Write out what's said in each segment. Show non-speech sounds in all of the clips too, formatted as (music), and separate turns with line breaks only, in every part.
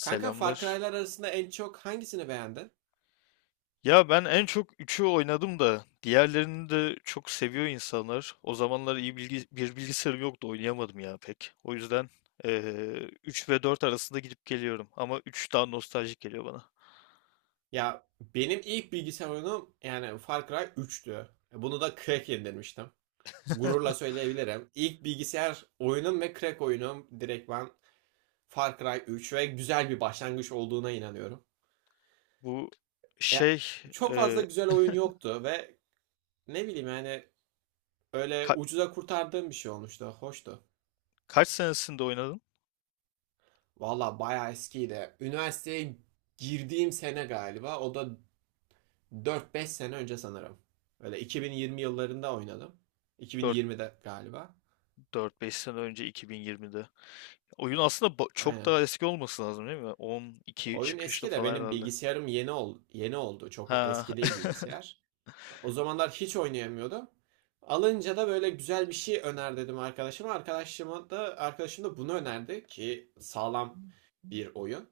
Kanka Far Cry'lar arasında en çok hangisini beğendin?
Ya ben en çok üçü oynadım da diğerlerini de çok seviyor insanlar. O zamanlar bir bilgisayarım yoktu oynayamadım ya pek. O yüzden 3 ve 4 arasında gidip geliyorum. Ama 3 daha nostaljik geliyor bana.
Ya benim ilk bilgisayar oyunum yani Far Cry üçtü. Bunu da crack indirmiştim. Gururla
(laughs)
söyleyebilirim. İlk bilgisayar oyunum ve crack oyunum direkt ben Far Cry 3 ve güzel bir başlangıç olduğuna inanıyorum.
Bu
Ya,
şey
çok fazla
eee,
güzel oyun yoktu ve ne bileyim yani öyle
ka-
ucuza kurtardığım bir şey olmuştu. Hoştu.
kaç senesinde oynadın?
Valla bayağı eskiydi. Üniversiteye girdiğim sene galiba. O da dört beş sene önce sanırım. Öyle 2020 yıllarında oynadım.
Dört,
2020'de galiba.
dört beş sene önce 2020'de. Oyun aslında çok
Aynen.
daha eski olması lazım değil mi? 12
Oyun
çıkışlı
eski de
falan
benim
herhalde.
bilgisayarım yeni oldu. Çok
Ha,
eski değil
(laughs)
bilgisayar. O zamanlar hiç oynayamıyordum. Alınca da böyle güzel bir şey öner dedim arkadaşıma. Arkadaşıma da arkadaşım da bunu önerdi ki sağlam bir oyun.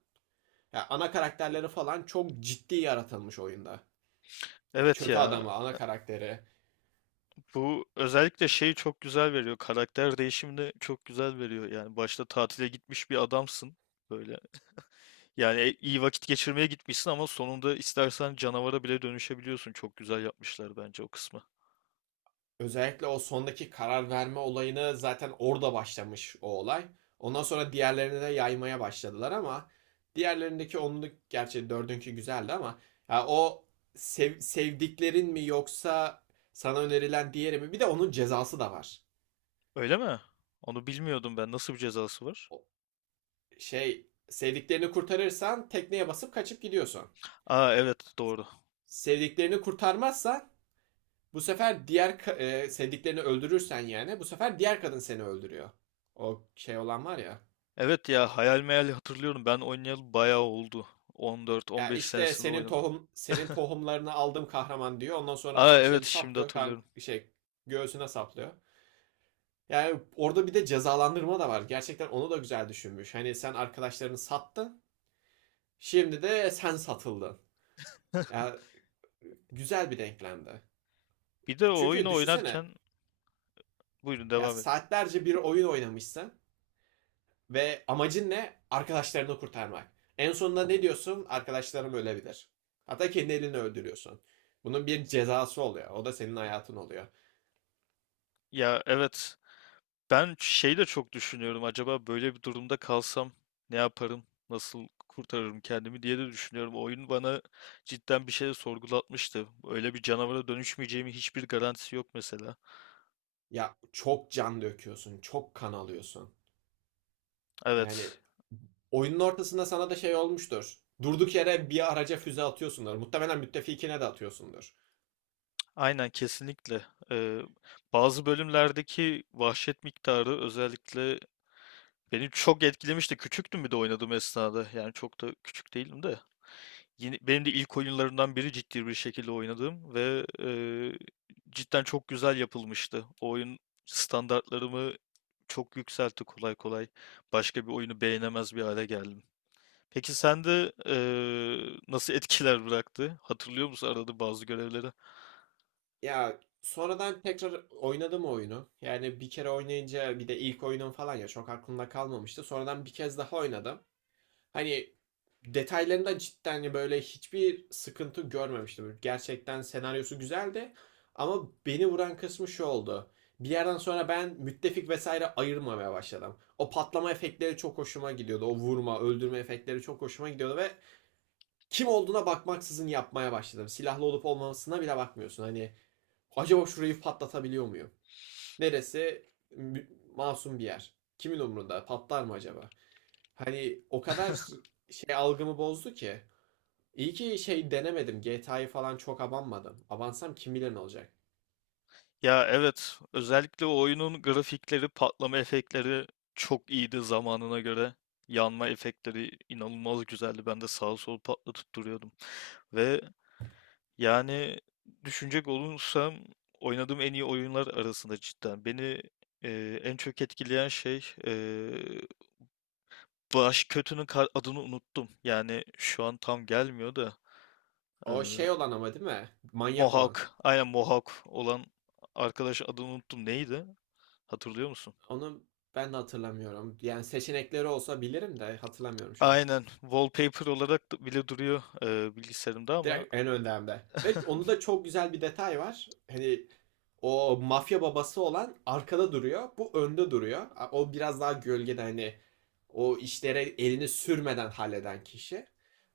Ya ana karakterleri falan çok ciddi yaratılmış oyunda.
evet
Kötü
ya.
adamı, ana karakteri.
Bu özellikle şeyi çok güzel veriyor. Karakter değişimini çok güzel veriyor. Yani başta tatile gitmiş bir adamsın. Böyle. Yani iyi vakit geçirmeye gitmişsin ama sonunda istersen canavara bile dönüşebiliyorsun. Çok güzel yapmışlar bence o kısmı.
Özellikle o sondaki karar verme olayını zaten orada başlamış o olay. Ondan sonra diğerlerini de yaymaya başladılar ama diğerlerindeki onluk gerçi dördünkü güzeldi ama ya o sevdiklerin mi yoksa sana önerilen diğeri mi? Bir de onun cezası da var.
Öyle mi? Onu bilmiyordum ben. Nasıl bir cezası var?
O şey, sevdiklerini kurtarırsan tekneye basıp kaçıp gidiyorsun.
Aa, evet, doğru.
Sevdiklerini kurtarmazsan bu sefer diğer sevdiklerini öldürürsen yani bu sefer diğer kadın seni öldürüyor. O şey olan var ya.
Evet ya, hayal meyal hatırlıyorum. Ben oynayalı bayağı oldu.
Ya
14-15
işte
senesinde oynadım.
senin
(laughs)
tohumlarını aldım kahraman diyor. Ondan sonra
Aa, evet,
hançeri
şimdi
saplıyor, kar
hatırlıyorum.
şey göğsüne saplıyor. Yani orada bir de cezalandırma da var. Gerçekten onu da güzel düşünmüş. Hani sen arkadaşlarını sattın, şimdi de sen satıldın.
(laughs)
Ya güzel bir denklemdi.
Bir de o
Çünkü
oyunu
düşünsene
oynarken buyurun
ya
devam edin.
saatlerce bir oyun oynamışsın. Ve amacın ne? Arkadaşlarını kurtarmak. En sonunda ne diyorsun? Arkadaşlarım ölebilir. Hatta kendi elini öldürüyorsun. Bunun bir cezası oluyor. O da senin hayatın oluyor.
Ya evet, ben şey de çok düşünüyorum. Acaba böyle bir durumda kalsam ne yaparım? Nasıl kurtarırım kendimi diye de düşünüyorum. Oyun bana cidden bir şey sorgulatmıştı. Öyle bir canavara dönüşmeyeceğimi hiçbir garantisi yok mesela.
Ya çok can döküyorsun, çok kan alıyorsun. Yani
Evet.
oyunun ortasında sana da şey olmuştur. Durduk yere bir araca füze atıyorsundur. Muhtemelen müttefikine de atıyorsundur.
Aynen, kesinlikle. Ee, bazı bölümlerdeki vahşet miktarı özellikle beni çok etkilemişti. Küçüktüm bir de oynadığım esnada. Yani çok da küçük değilim de. Yine, benim de ilk oyunlarımdan biri ciddi bir şekilde oynadığım ve cidden çok güzel yapılmıştı. O oyun standartlarımı çok yükseltti kolay kolay. Başka bir oyunu beğenemez bir hale geldim. Peki sende nasıl etkiler bıraktı? Hatırlıyor musun arada bazı görevleri?
Ya sonradan tekrar oynadım o oyunu. Yani bir kere oynayınca bir de ilk oyunum falan ya çok aklımda kalmamıştı. Sonradan bir kez daha oynadım. Hani detaylarında cidden hani böyle hiçbir sıkıntı görmemiştim. Gerçekten senaryosu güzeldi. Ama beni vuran kısmı şu oldu. Bir yerden sonra ben müttefik vesaire ayırmamaya başladım. O patlama efektleri çok hoşuma gidiyordu. O vurma, öldürme efektleri çok hoşuma gidiyordu ve kim olduğuna bakmaksızın yapmaya başladım. Silahlı olup olmamasına bile bakmıyorsun. Hani acaba şurayı patlatabiliyor muyum? Neresi masum bir yer. Kimin umrunda? Patlar mı acaba? Hani o kadar şey algımı bozdu ki. İyi ki şey denemedim. GTA'yı falan çok abanmadım. Abansam kim bilir ne olacak.
Ya evet, özellikle o oyunun grafikleri, patlama efektleri çok iyiydi zamanına göre. Yanma efektleri inanılmaz güzeldi. Ben de sağa sola patlatıp duruyordum. Ve yani, düşünecek olursam oynadığım en iyi oyunlar arasında cidden. Beni en çok etkileyen şey, baş kötünün adını unuttum. Yani şu an tam gelmiyor da e,
O şey olan ama değil mi? Manyak olan.
Mohawk, aynen Mohawk olan arkadaş adını unuttum. Neydi? Hatırlıyor musun?
Onu ben de hatırlamıyorum. Yani seçenekleri olsa bilirim de hatırlamıyorum şu an.
Aynen wallpaper olarak bile duruyor bilgisayarımda ama
Direkt en önde hem de. Ve onu da çok güzel bir detay var. Hani o mafya babası olan arkada duruyor. Bu önde duruyor. O biraz daha gölgede hani o işlere elini sürmeden halleden kişi.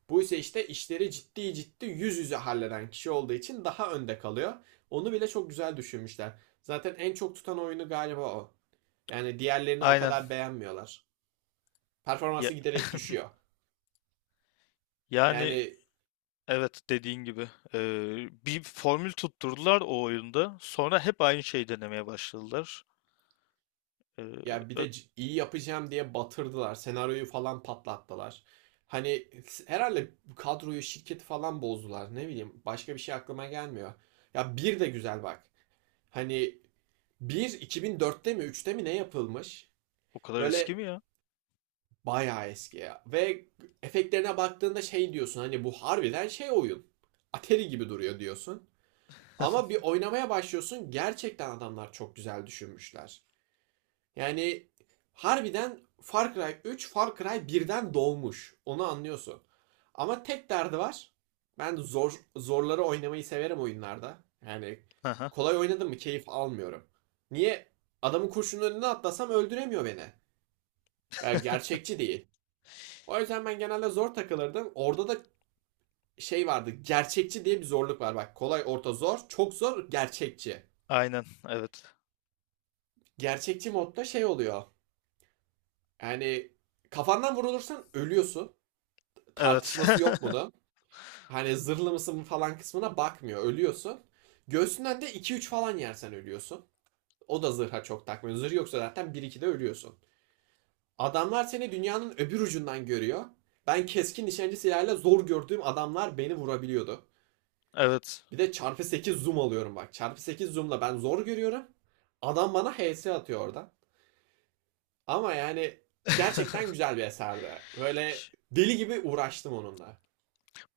Bu ise işte işleri ciddi ciddi yüz yüze halleden kişi olduğu için daha önde kalıyor. Onu bile çok güzel düşünmüşler. Zaten en çok tutan oyunu galiba o. Yani diğerlerini o
aynen.
kadar beğenmiyorlar.
Ya.
Performansı giderek düşüyor.
(laughs) Yani,
Yani
evet, dediğin gibi. Bir formül tutturdular o oyunda. Sonra hep aynı şeyi denemeye başladılar. Eee,
ya bir
ö-
de iyi yapacağım diye batırdılar. Senaryoyu falan patlattılar. Hani herhalde kadroyu, şirketi falan bozdular. Ne bileyim başka bir şey aklıma gelmiyor. Ya bir de güzel bak. Hani bir 2004'te mi üçte mi ne yapılmış?
o kadar eski
Böyle
mi ya?
bayağı eski ya. Ve efektlerine baktığında şey diyorsun hani bu harbiden şey oyun. Atari gibi duruyor diyorsun. Ama bir oynamaya başlıyorsun, gerçekten adamlar çok güzel düşünmüşler. Yani harbiden Far Cry 3 Far Cry birden doğmuş. Onu anlıyorsun. Ama tek derdi var. Ben zorları oynamayı severim oyunlarda. Yani
Aha,
kolay oynadım mı keyif almıyorum. Niye? Adamın kurşunun önüne atlasam öldüremiyor beni. Ya gerçekçi değil. O yüzden ben genelde zor takılırdım. Orada da şey vardı. Gerçekçi diye bir zorluk var. Bak kolay, orta, zor, çok zor, gerçekçi.
aynen, evet.
Gerçekçi modda şey oluyor. Yani kafandan vurulursan ölüyorsun.
Evet.
Tartışması yok
(laughs)
bunun. Hani zırhlı mısın falan kısmına bakmıyor. Ölüyorsun. Göğsünden de iki üç falan yersen ölüyorsun. O da zırha çok takmıyor. Zırh yoksa zaten 1-2'de ölüyorsun. Adamlar seni dünyanın öbür ucundan görüyor. Ben keskin nişancı silahıyla zor gördüğüm adamlar beni vurabiliyordu.
Evet.
Bir de çarpı 8 zoom alıyorum bak. Çarpı 8 zoomla ben zor görüyorum. Adam bana HS atıyor orada. Ama yani gerçekten
(laughs)
güzel bir eserdi. Böyle deli gibi uğraştım onunla.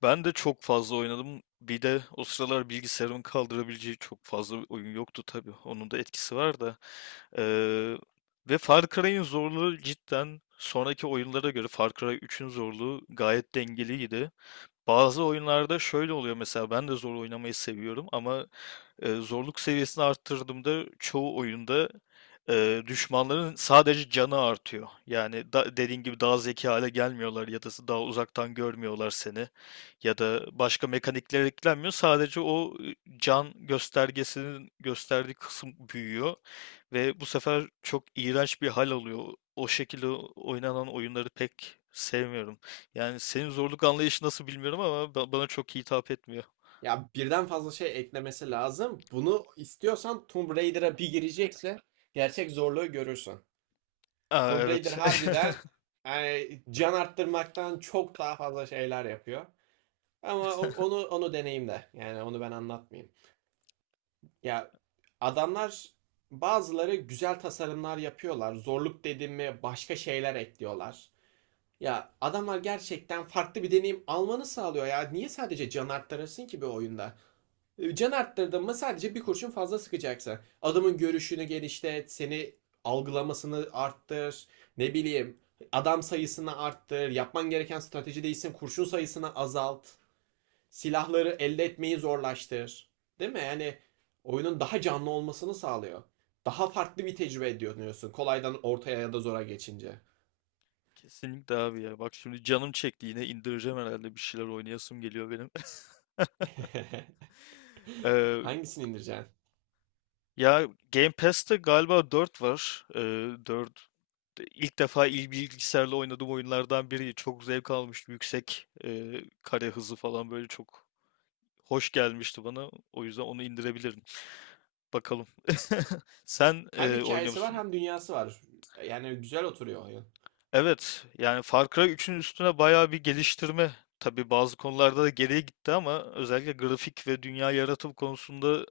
Ben de çok fazla oynadım. Bir de o sıralar bilgisayarımın kaldırabileceği çok fazla oyun yoktu tabii. Onun da etkisi var da. Eee, ve Far Cry'in zorluğu cidden sonraki oyunlara göre Far Cry 3'ün zorluğu gayet dengeliydi. Bazı oyunlarda şöyle oluyor mesela ben de zor oynamayı seviyorum ama zorluk seviyesini arttırdığımda çoğu oyunda düşmanların sadece canı artıyor. Yani da, dediğin gibi daha zeki hale gelmiyorlar ya da daha uzaktan görmüyorlar seni ya da başka mekanikler eklenmiyor. Sadece o can göstergesinin gösterdiği kısım büyüyor ve bu sefer çok iğrenç bir hal alıyor. O şekilde oynanan oyunları pek sevmiyorum. Yani senin zorluk anlayışı nasıl bilmiyorum ama bana çok hitap etmiyor.
Ya birden fazla şey eklemesi lazım. Bunu istiyorsan Tomb Raider'a bir girecekse gerçek zorluğu görürsün.
Aa,
Tomb Raider
evet.
harbiden yani can arttırmaktan çok daha fazla şeyler yapıyor. Ama
(laughs)
onu deneyimle. Yani onu ben anlatmayayım. Ya adamlar bazıları güzel tasarımlar yapıyorlar. Zorluk dediğimi başka şeyler ekliyorlar. Ya adamlar gerçekten farklı bir deneyim almanı sağlıyor ya. Niye sadece can arttırsın ki bir oyunda? Can arttırdın mı sadece bir kurşun fazla sıkacaksın. Adamın görüşünü genişlet, seni algılamasını arttır, ne bileyim adam sayısını arttır, yapman gereken strateji değilsin, kurşun sayısını azalt, silahları elde etmeyi zorlaştır. Değil mi? Yani oyunun daha canlı olmasını sağlıyor. Daha farklı bir tecrübe ediyorsun kolaydan ortaya ya da zora geçince.
Kesinlikle abi ya. Bak şimdi canım çekti yine indireceğim herhalde bir şeyler oynayasım geliyor benim. (laughs)
(laughs) (laughs)
Eee,
Hangisini indireceksin?
ya, Game Pass'te galiba 4 var. 4 ilk defa bilgisayarla oynadığım oyunlardan biri. Çok zevk almıştım. Yüksek kare hızı falan böyle çok hoş gelmişti bana. O yüzden onu indirebilirim. Bakalım. (laughs) Sen
Hem
oynuyor
hikayesi var
musun?
hem dünyası var. Yani güzel oturuyor oyun.
Evet, yani Far Cry üçün üstüne bayağı bir geliştirme. Tabii bazı konularda da geriye gitti ama özellikle grafik ve dünya yaratım konusunda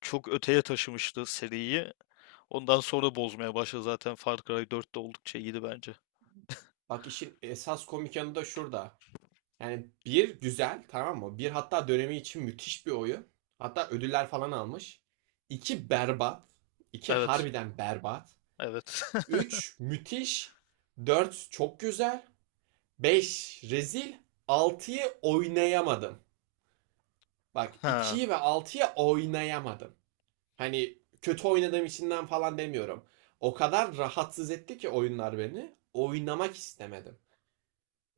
çok öteye taşımıştı seriyi. Ondan sonra bozmaya başladı zaten Far Cry dört de oldukça iyiydi bence.
Bak işin esas komik yanı da şurada. Yani bir güzel, tamam mı? Bir, hatta dönemi için müthiş bir oyun. Hatta ödüller falan almış. İki berbat. İki
Evet,
harbiden berbat.
evet. (laughs)
Üç müthiş. Dört çok güzel. Beş rezil. Altıyı oynayamadım. Bak
Ha,
ikiyi ve altıyı oynayamadım. Hani kötü oynadığım içinden falan demiyorum. O kadar rahatsız etti ki oyunlar beni. Oynamak istemedim.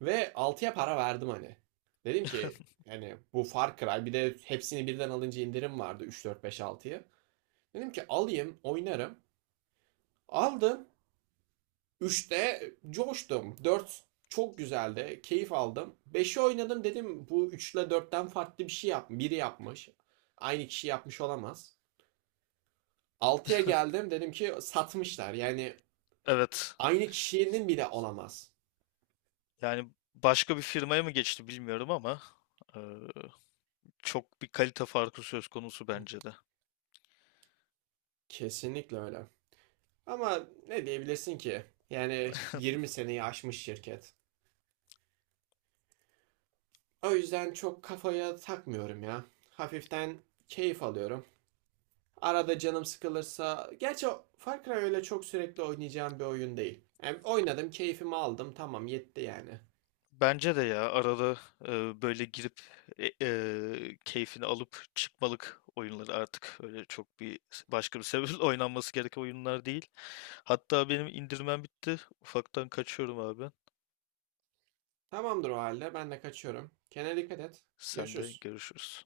Ve altıya para verdim hani. Dedim ki hani bu Far Cry bir de hepsini birden alınca indirim vardı 3 4 5 altıya. Dedim ki alayım oynarım. Aldım. Üçte coştum. Dört çok güzeldi. Keyif aldım. Beşi oynadım dedim bu 3 ile 4'ten farklı bir şey yap. Biri yapmış. Aynı kişi yapmış olamaz. Altıya geldim dedim ki satmışlar. Yani
evet.
aynı kişinin bile olamaz.
Yani başka bir firmaya mı geçti bilmiyorum ama eee, çok bir kalite farkı söz konusu bence de.
Kesinlikle öyle. Ama ne diyebilirsin ki? Yani 20 seneyi aşmış şirket. O yüzden çok kafaya takmıyorum ya. Hafiften keyif alıyorum. Arada canım sıkılırsa... Gerçi Far Cry öyle çok sürekli oynayacağım bir oyun değil. Yani oynadım, keyfimi aldım. Tamam, yetti yani.
Bence de ya arada böyle girip keyfini alıp çıkmalık oyunları artık öyle çok bir başka bir sebeple (laughs) oynanması gereken oyunlar değil. Hatta benim indirmem bitti. Ufaktan kaçıyorum abi.
Tamamdır o halde. Ben de kaçıyorum. Kendine dikkat et.
Sen de
Görüşürüz.
görüşürüz.